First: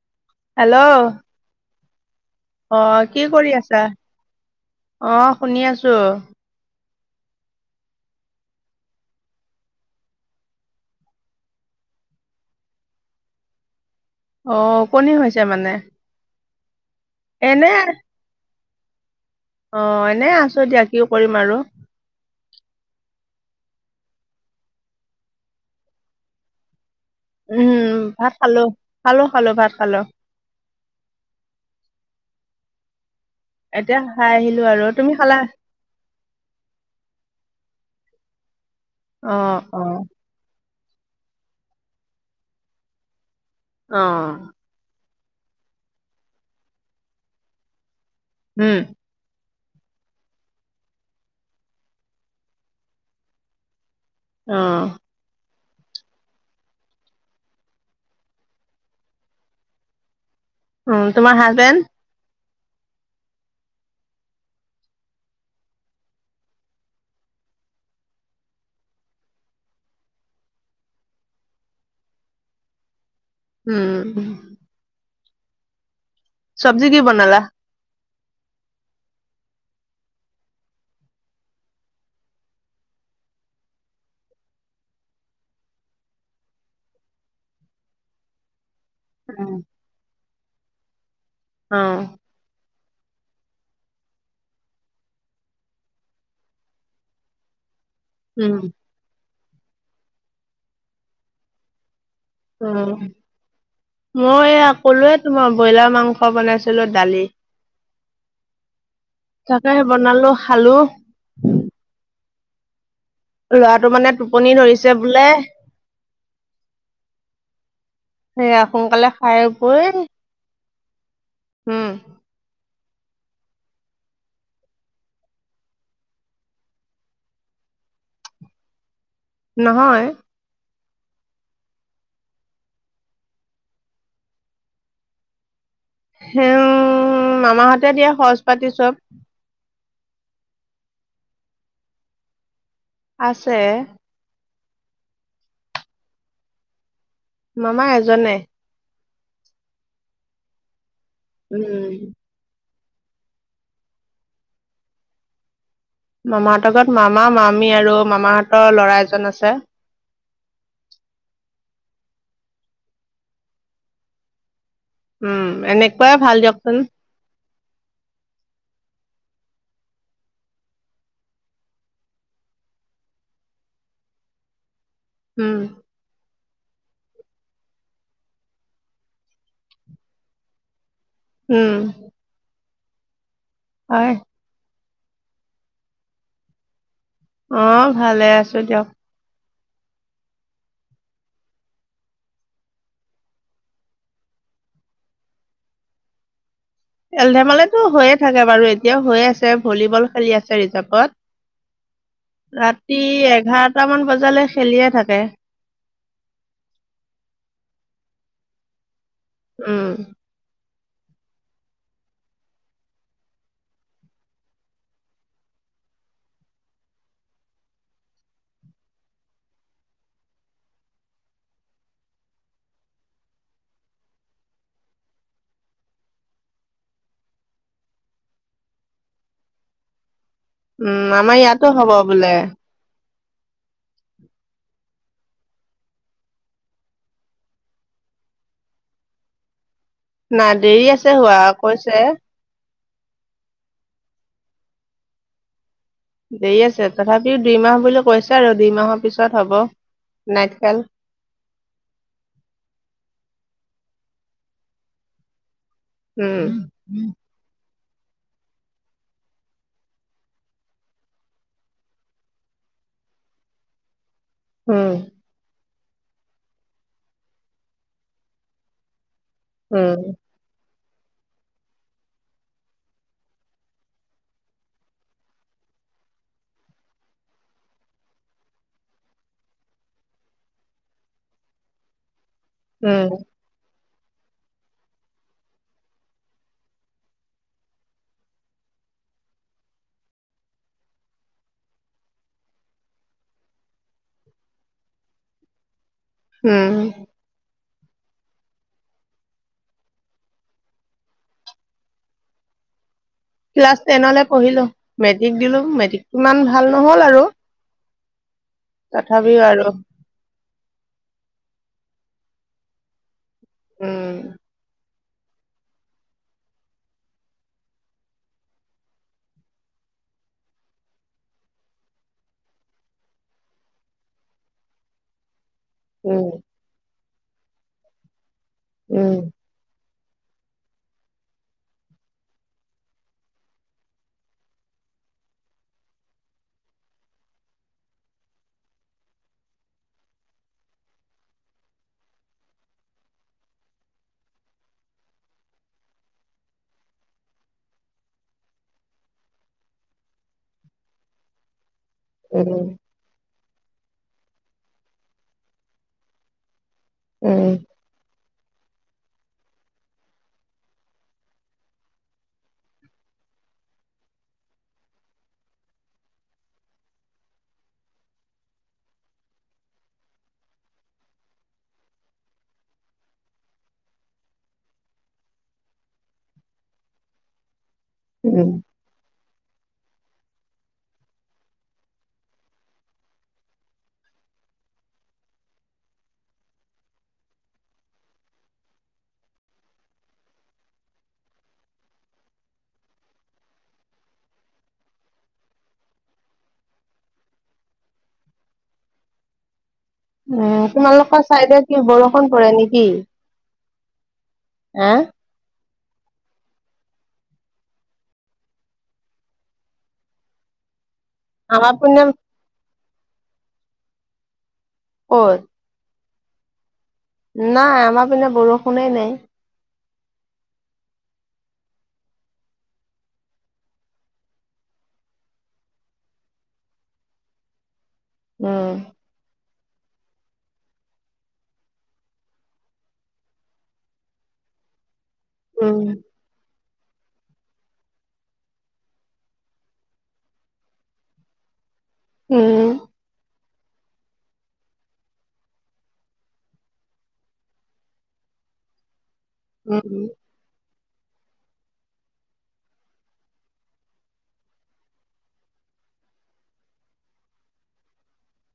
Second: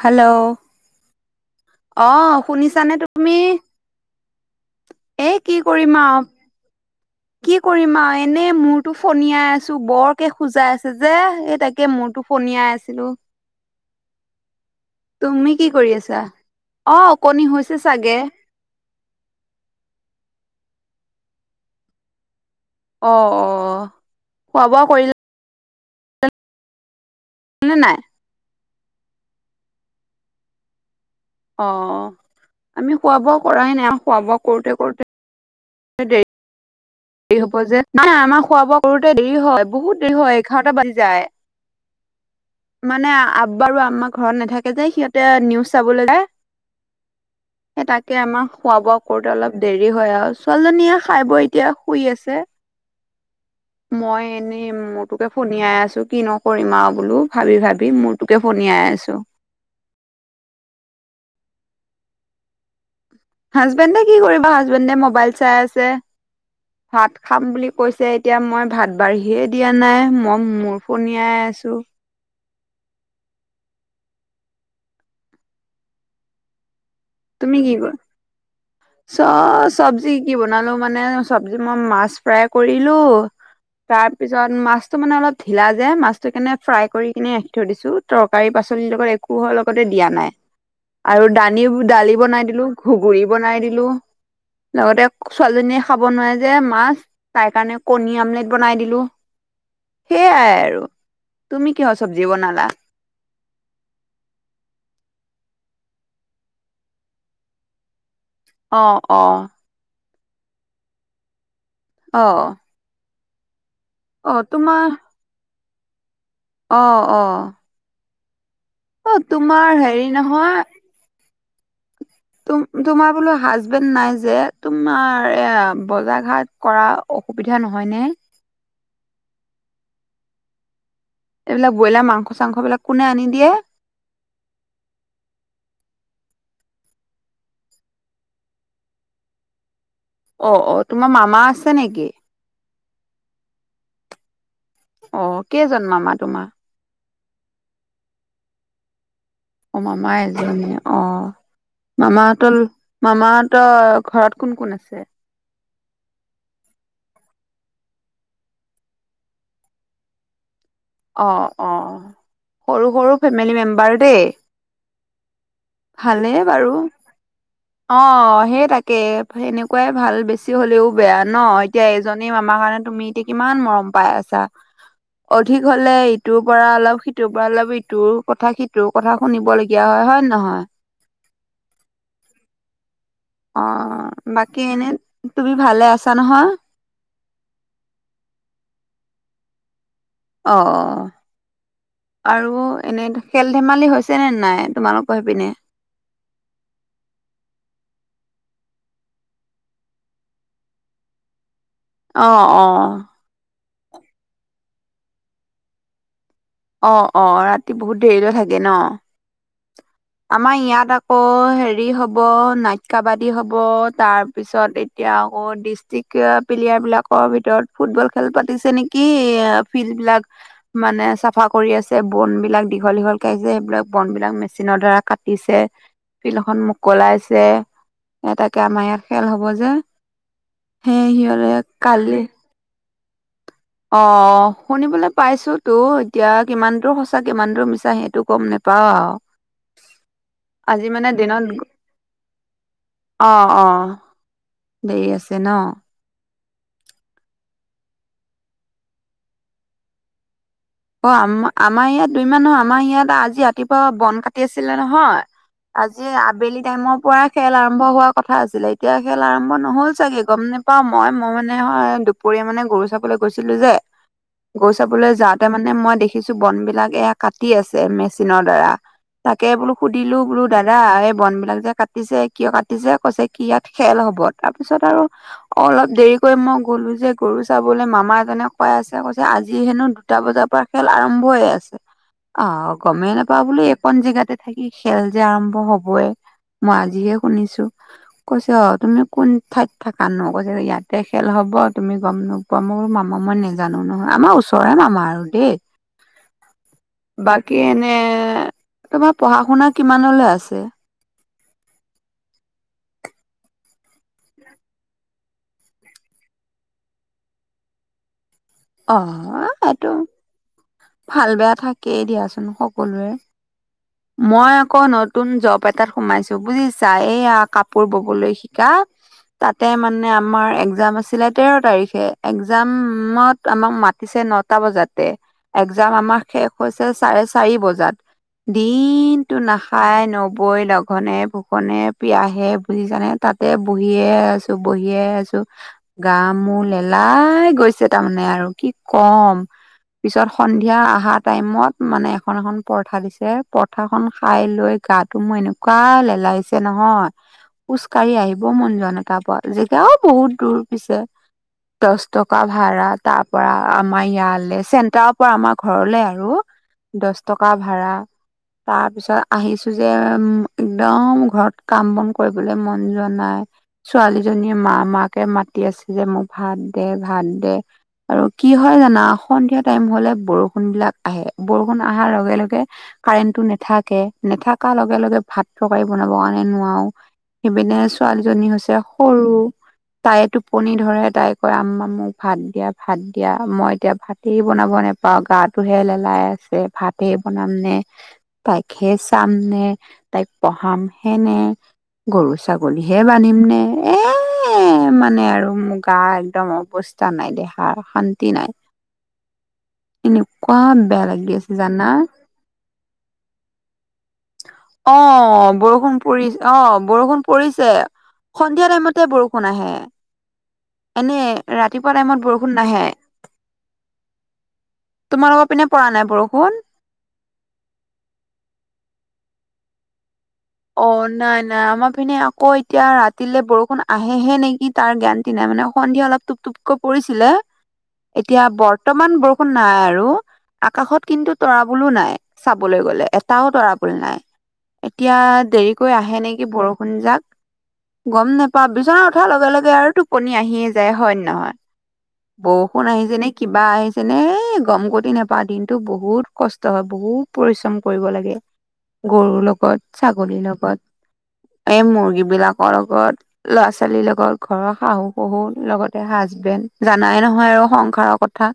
হাল্ল'। Hello. অ' শুনিছানে অ', কি তুমি কৰি আছা?। এ অ', কি শুনি কৰিম আছো। আৰু কি কৰিম আৰু এনেই মূৰতটো ফনিয়াই আছো, বৰকে খোজাই আছে যে এই তাকে মূৰটো ফনিয়াই আছিলো, অ টোপনি হৈছে তুমি মানে কি কৰি আছা?। অ', উকণী এনে হৈছে চাগে। অ', এনেই আছো দিয়া কি কৰিম আৰু। অ', অ', অ' খোৱা-বোৱা কৰিল নে নাই উম, ভাত খালো, খালো খালো ভাত খালো। অ', আমি খোৱা বোৱা কৰাই নাই, এতিয়া খোৱা খাই বোৱা আহিলো কৰোতে আৰু কৰোতে তুমি খালা? দেৰি হব যে, নাই নাই আমাৰ খোৱা বোৱা কৰোতে দেৰি অ হয় অ বহুত দেৰি হয়। এঘাৰতা বাজি যায়। মানে আব্বা আৰু অ আম্মা ঘৰত নাথা কে যে সিহঁতে নিউজ চাবলৈ যায়, সে তাকে আমাৰ উম খোৱা বোৱা কৰোতে অলপ দেৰি হয় আৰু, ছোৱালীজনীয়ে খাই বৈ এতিয়া শুই আছে। মই অ এনেই মূৰ তোকে ফনিয়াই আছো কিনো কৰিম আৰু বোলো ভাবি ভাবি মূৰটোকে ফনিয়াই আছো। উম, তোমাৰ হাজবেণ্ড? হাজবেণ্ডে কি কৰিব, হাজবেণ্ডে মোবাইল চাই আছে। ভাত খাম বুলি কৈছে, এতিয়া মই ভাত বাঢ়িয়ে দিয়া নাই, মই মোৰ ফণিয়াই আছো। উম। চব্জি কি বনালা? [unintelligible] চ চব্জি কি বনালো মানে চব্জি মই মাছ ফ্ৰাই কৰিলো তাৰ পিছত মাছটো মানে অলপ ঢিলা যে মাছটো সেইকাৰণে ফ্ৰাই কৰি কিনে ৰাখি থৈ দিছো। তৰকাৰী পাচলিৰ লগত একো উম, হৰ লগতে দিয়া নাই, আৰু দানি অ দালি বনাই দিলো। ঘুগুনি বনাই দিলো। লগতে ছোৱালীজনীয়ে খাব নোৱাৰে যে মাছ, তাই কাৰণে কণী আমলেট উম বনাই দিলোঁ, সেয়াই আৰু। তুমি কিহ'ৰ চব্জি অ বনালা? মই এইয়া ক'লোৱে তোমাক ব্ৰইলাৰ মাংস বনাইছিলো দালি। অ' অ'। তাকে বনালো, খালো। অ'। ল'ৰাটো মানে অ টোপনি তোমাৰ ধৰিছে বোলে। অ' অ'। সেইয়া সোন অ' তোমাৰ হেৰি নহয় উম। তোমাৰ বোলো হাজবেণ্ড নাই যে তোমাৰ এ বজাৰ ঘাট কৰা অসুবিধা নহয় নে? নহয়। এইবিলাক ব্ৰইলাৰ মাংস চাংস বিলাক কোনে আনি দিয়ে? হে মামাহঁতে দিয়ে খৰচ পাতি চব। অ' অ', তোমাৰ মামা আছে নেকি? আছে। অ' কেইজন মামা তোমাৰ? মামা এজনে। অ' মামা এজনেই, অ' উম মামা তল মামা হ'তৰ ঘৰত কোন কোন আছে? মামাহঁতৰ ঘৰত মামা, মামী আৰু মামাহঁতৰ ল'ৰা এজন আছে। অ' অ' সৰু সৰু ফেমিলি মেম্বাৰ দেই। উম এনেকুৱাই ভাল ভালেই বাৰু। দিয়কচোন অঁ' সেই তাকে এনেকুৱাই ভাল, বেছি হলেওঁ বেয়া ন। এতিয়া এজনেই মামা কাৰণে তুমি এতিয়া কিমান মৰম পাই আছা। উম অধিক হলে ইটোৰ পৰা অলপ সিটোৰ পৰা অলপ ইটোৰ কথা সিটোৰ কথা শুনিবলগীয়া হয়। হয় নে নহয়? উম হয়। বাকি এনেই তুমি ভালে আছা নহয়? অ' ভালে আছো দিয়ক। অ' অ' আৰু এনে খেল ধেমালি হৈছে নে নাই তোমালোক হেই পিনে? খেল ধেমালিতো হৈয়ে থাকে। বাৰু এতিয়া হৈয়ে আছে ভলীবল খেলি আছে ৰিৰ্জাৰভত। অ', অ', ৰাতি এঘাৰটা মান বজালে খেলিয়ে থাকে। অ' অ' ৰাতি বহুত দেৰিলৈ থাকে ন। উম আমাৰ ইয়াত আকৌ হেৰি হব নাইট কাবাদী হব তাৰপিছত এতিয়া আকৌ ডিষ্ট্ৰিক্ প্লেয়াৰ বিলাকৰ ভিতৰত ফুটবল খেল পাতিছে নেকি এ ফিল্ড বিলাক মানে চাফা চাফা কৰি আছে বন বিলাক দীঘল দীঘল কে যে সেইবিলাক বন বিলাক মেচিনৰ দ্বাৰা কাটিছে। ফিল্ড খন মুকলাইছে এ তাকে আমাৰ ইয়াত খেল হব যে। উম সেই আমাৰ সিহঁৰে ইয়াতো হ'ব কালি বোলে অ অ শুনিবলৈ পাইছো তো এতিয়া কিমান দূৰ সঁচা কিমান দূৰ মিছা সেইটো গ'ম নোপাওঁ আৰু। নাই দেৰি আজি মানে আছে হোৱা, দিনত কৈছে। অ অ দেৰি আছে ন। দেৰি আছে তথাপিও দুইমাহ বুলি কৈছে আৰু দুই মাহৰ পিছত হ'ব নাইট খেল- অ আম আমাৰ ইয়াত দুই মান নহয়। আমাৰ ইয়াত আজি ৰাতিপুৱা বন কাটি আছিলে নহয়। আজি উম আবেলি টাইমৰ পৰা। খেল আৰম্ভ হোৱাৰ কথা আছিলে এতিয়া খেল আৰম্ভ নহ'ল চাগে গম নেপাও মই মই মানে হয়। দুপৰীয়া মানে গৰু চাবলৈ গৈছিলো যে। গৰু, উম চাবলৈ যাওঁতে মানে মই দেখিছো বন বিলাক এয়া কাটি আছে মেচিনৰ দ্বাৰা। তাকে বোলো উম সুধিলো বোলো। দাদা এই বন বিলাক যে কাটিছে কিয় কাটিছে। কৈছে কি ইয়াত খেল হব তাৰ পিছত আৰু অলপ দেৰিকৈ মই গ'লো যে গৰু চাবলে মামা এজনে কৈ আছে কৈছে আজি হেনো। দুটা বজাৰ পৰা খেল আৰম্ভহে আছে অ উম গমেই নাপাওঁ বোল এইকন জেগাতে থাকি খেল যে আৰম্ভ হবই মই আজিহে শুনিছো। কৈছ অ তুমি কোন ঠাইত থাকা নু কৈছে যে ইয়াতে খেল হব তুমি গম নোপোৱা। অ মোৰ মামা মই নেজানো নহয় আমাৰ ওচৰৰে মামা আৰু দেই উম বাকী এনে তোমাৰ পঢ়া শুনা কিমানলৈ আছে। ক্লাছ টেনলৈ পঢ়িলো মেট্ৰিক দিলো মেট্ৰিক, ইমান ভাল নহল আৰু অ তথাপিও আৰু এইটো ভাল বেয়া থাকেই দিয়াচোন সকলোৰে উম মই আকৌ নত নতুন জব এটাত সোমাইছো বুজিছা এইয়া কাপোৰ ববলৈ শিকা। তাতে মানে আমাৰ এক্জাম আছিলে তেৰ তাৰিখে এক্জামত। আমাক মাতিছে নটা বজাতে এক্জাম আমাৰ উম শেষ হৈছে চাৰে চাৰি বজাত উম দিনটো নাখা- খাই নবৈ লঘোণে ভোষণে পিয়াহে বুজিচানে তাতে বহীয়ে আছো। তো বহিয়ে আছো গা মোৰ লেলাই গৈছে তাৰমানে আ আৰু কি কম। পিছত সন্ধিয়া অহা টাইমত মানে এখন এখন পৰঠা দিছে পৰঠাখন খাই লৈ গাত ত মোৰ এনেকুৱা লেলাইছে নহয়। খোজকাঢ়ি আহিব মনযোৱা নাই তাৰ পৰা জেগাও বহুত দূৰ পিছে। দচ টকা উম ভড়া তাৰ পৰা আমাৰ ইয়ালে চেণ্টাৰৰ পৰা আমাৰ ঘৰলে আৰু। দচ টকা উম ভাড়া। তাৰ পিছত আহিছো যে একদম ঘৰত কাম বন কৰিবলৈ মন যোৱা নাই। ছোৱালীজনীয়ে মা মাকে মাতি আছে যে মোক ভাত দে ভাত দে আৰু কি হয় জানা সন্ধিয়া টাইম হলে বৰষুণ বিলাক আহে বৰষুণ অহাৰ লগে লগে। কাৰেণ্টটো নেথাকে নেথাকাৰ লগে লগে ভাত তৰকাৰি বনাব কাৰণে নোৱাও। সেইপিনে ছো ছোৱালীজনী উম হৈছে সৰু তাইৰ টোপনি ধৰে তাই কয় আম্মা মোক ভাত দিয়া ভাত দিয়া মই এতিয়া ভাতেই বনাব নেপাওঁ গাটোহে লেলাই আছে ভাতে বনাম নে। তাইকে চাম নে তাইক পঢ়াম হে নে। গৰু ছাগলীহে বান্ধিম নে এ এ মানে আৰু মোৰ গা একদম অৱস্থা নাই দে। ‌আৰু শান্তি নাই। এনেকুৱা উম বেয়া তোমালোকৰ লাগি আছে চাইডে কি জানা। বৰষুণ পৰে নেকি হা অহ বৰষুণ। পৰিছে অহ বৰষুণ পৰিছে সন্ধিয়া টাইমতে বৰষুণ আহে। এনেই আমাৰ ৰাতিপুৱা পিনে টাইমত বৰষুণ নাহে ক'ত তোমাৰলোকৰ পিনে পৰা নাই বৰষুণ। নাই আমাৰ পিনে বৰষুণেই নাই অহ নাই নাই আমাৰ পিনে আকৌ এতিয়া ৰাতিলে বৰষুণ আহে হে নেকি। তাৰ গেৰান্তি নাই মানে সন্ধিয়া অলপ টোপ টোপকৈ পৰিছিলে। উ [unintelligible] এতিয়া বৰ্তমান বৰষুণ নাই আৰু। আকাশত কিন্তু তৰাবলো নাই চাবলৈ গলে এটাও তৰা বোল নাই এতিয়া উম দেৰিকৈ আহে নেকি বৰষুণ জাক। গম নেপাওঁ বিচনা উঠাৰ লগে লগে আৰু টোপনি আহিয়ে যায় হয় নে নহয়। উম বৰষুণ আহিছে নে কিবা আহিছে নে গম কৰি নেপাওঁ দিনতো বহুত কষ্ট হয় বহুত পৰিশ্ৰম কৰিব লাগে। গৰুৰ উম লগত ছাগলীৰ লগত এই মুৰ্গী বিলাকৰ লগত। ল'ৰা ছোৱালীৰ লগত ঘৰৰ শাহু শহুৰ লগতে হাজবেণ্ড জানাই নহয় আৰু সংসাৰৰ কথা।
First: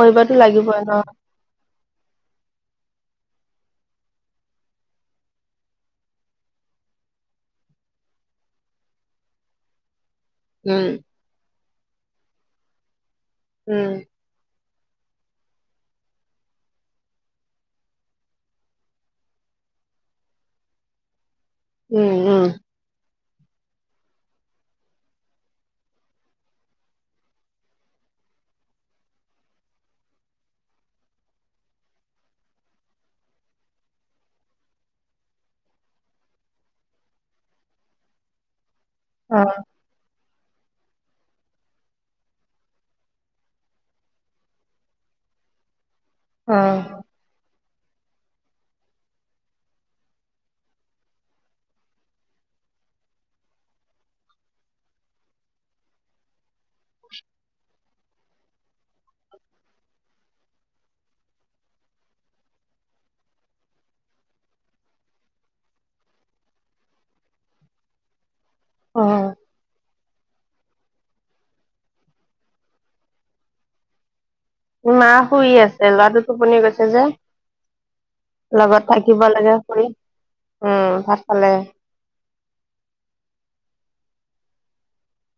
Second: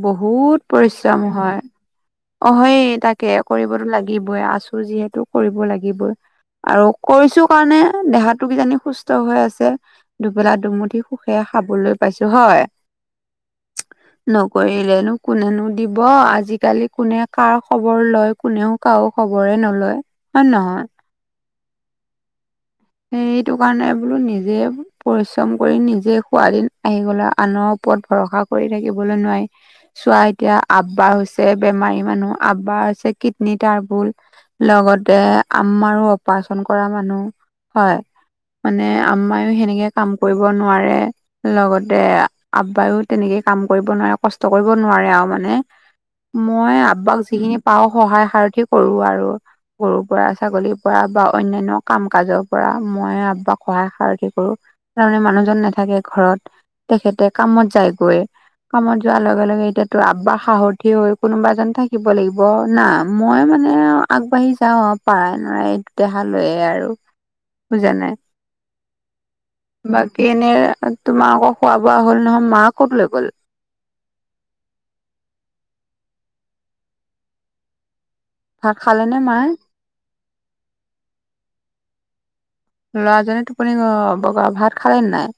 কৰিতো লাগিবই ন। উম হয়। অহ সেই তাকে কৰিবতো লাগিবই আছো যিহেতু কৰিব লাগিবই। আৰু কৰিছো কাৰণে দেহাতো কিজানি সুস্থ হৈ আছে। দুবেলা উম দুমুঠি সুখে খাবলৈ পাইছো হয়। উম নকৰিলেনো কোনেনো দিব আজিকালি কোনে কাৰ খবৰ লয় কোনেও কাৰো খবৰে নলয় হয় নহয়। উম উম। সেইটো কাৰণে বোলো নিজে পৰিশ্ৰম কৰি নিজে খোৱা দিন আহি গলে আনৰ ওপৰত ভৰখা। কৰি থাকিবলৈ নোৱাই চোৱা এতিয়া আব্বা হৈছে বেমাৰী মানুহ আব্বা হৈছে কিডনী তাৰবুল লগতে আম্মাৰো অপাৰচন কৰা মানুহ হয় মানে অ আম্মায়েও সেনেকে কাম কৰিব নোৱাৰে লগতে আব্বায়ো তেনেকেই কাম কৰিব নোৱাৰে কষ্ট কৰিব নোৱাৰে আও মানে অ মই আব্বাক যিখিনি পাও সহায় সাৰথি কৰো আৰু গৰুৰ পৰা ছাগলীৰ পৰা বা অন্যান্য কাম কাজক পৰা মই আব্বাক সহায় সাৰতি কৰো তাৰমানে মানুহজন নাথাকে ঘৰত তেখেতে কামত যায়গৈ কামত যোৱাৰ লগে লগে এতিয়াতো আব্বাহ সাহথি হৈ কোনোবা এজন থাকিব লাগি ব না মই মানে আগবাঢ়ি যাওঁ আও পাৰাই নৰাই এই দেহা লৈয়ে আৰু বুজা নাই অ বাকী এনে তোমাৰ আকৌ খোৱা বোৱা হ'ল নহয় মা ক'ত লৈ গ'ল মা শুই আছে ল'ৰাটো টোপনি গৈছে যে ভাত লগত খালে নে থাকিব মায়ে লাগে ফুৰি উম ভাত খালে ল'ৰাজনে টোপুনি গ'ল বগা ভাত খালে নে নাই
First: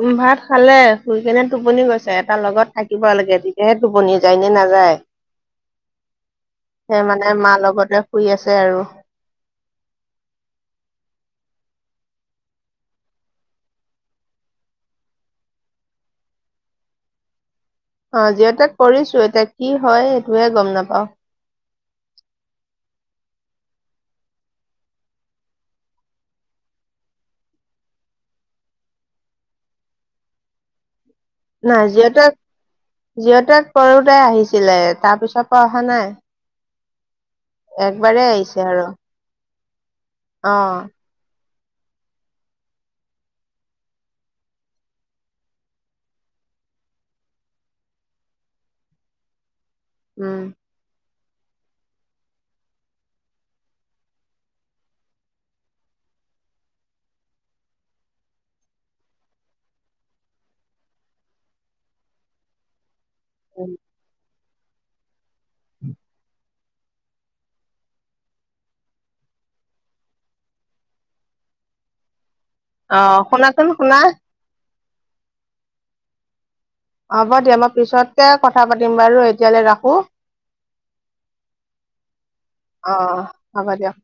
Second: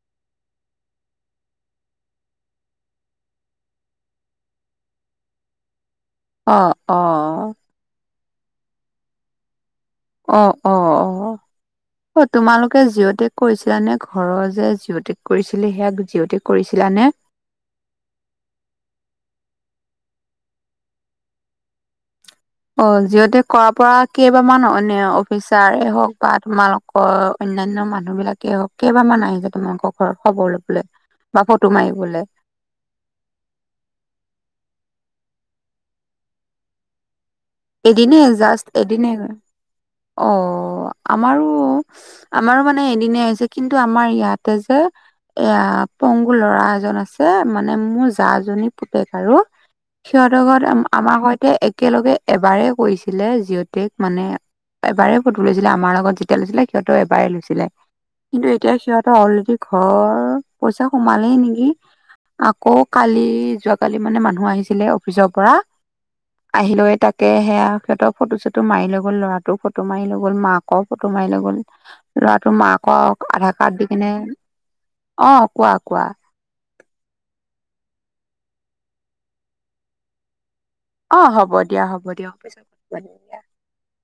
উম ভাত খালে শুই কেনে টোপনি গৈছে এটা লগত থাকিব লাগে তেতিয়াহে টোপনি যায়নে নাযায় অ', সেই মানে অ', মাৰ লগতে শুই আছে আৰু অ অ অ অ তোমালোকে জিঅ'টেক কৰিছিলা নে ঘৰৰ যে জিঅ' টেক কৰিছিলে সেয়া জিঅ' টেক কৰিছিলানে অ জিঅ টেক কৰিছো এতিয়া কি হয় সেইটোহে গম নাপাও অ জিঅ টেক কৰাৰ পৰা কেইবামান অন্যান্য অফিচাৰে হওক বা তোমা লোক অন্যান্য মানুহ বিলাকে হওক কেইবামান আহিছে তোমালোকৰ ঘৰত খবৰ লবলে নাই জিঅ টেক জিঅ টেক কৰোতোই আহিছিলে তাৰ পিছৰ পৰা অহা নাই একবাৰেই আহিছে আৰু নাই কৰা অ আমাৰো আমাৰো মানে এদিনে হৈছে কিন্তু আমাৰ ইয়াতে যে এয়া পংগু ল'ৰা এজন আছে মানে মোৰ জাজনীৰ পুতেক আৰু উম সিহঁতৰ ঘৰত আমাৰ সৈতে একেলগে এবাৰে কৰিছিলে জিঅ টেক মানে এবাৰেই ফটো লৈছিলে আমাৰ লগত যেতিয়া লৈছিলে সিহঁতেও এবাৰেই লৈছিলে কিন্তু এতিয়া সিহঁতৰ অলৰেডি ঘৰ পইচা সোমালেই নেকি আকৌ কালি উম যোৱাকালি মানে মানুহ আহিছিলে অফিচৰ পৰা আহিলৈ তাক কে সেয়া সিহঁতৰ ফটো চটো মাৰি লৈ গল ল'ৰাটোও ফটো মাৰি লৈ গল মাকও ফটো মাৰি লৈ গ'ল লৰাটোৰ অ মাকক আধাৰ শুনাচোন কাৰ্ড দি শুনা কিনে অ কোৱা কোৱা হ'ব দিয়া মই পিছতকে কথা পাতিম বাৰু এতিয়ালে ৰাখো অ হ'ব দিয়া হ'ব দিয়ক পিছত কথা অ পাতিম অ দিয়া হ'ব দিয়ক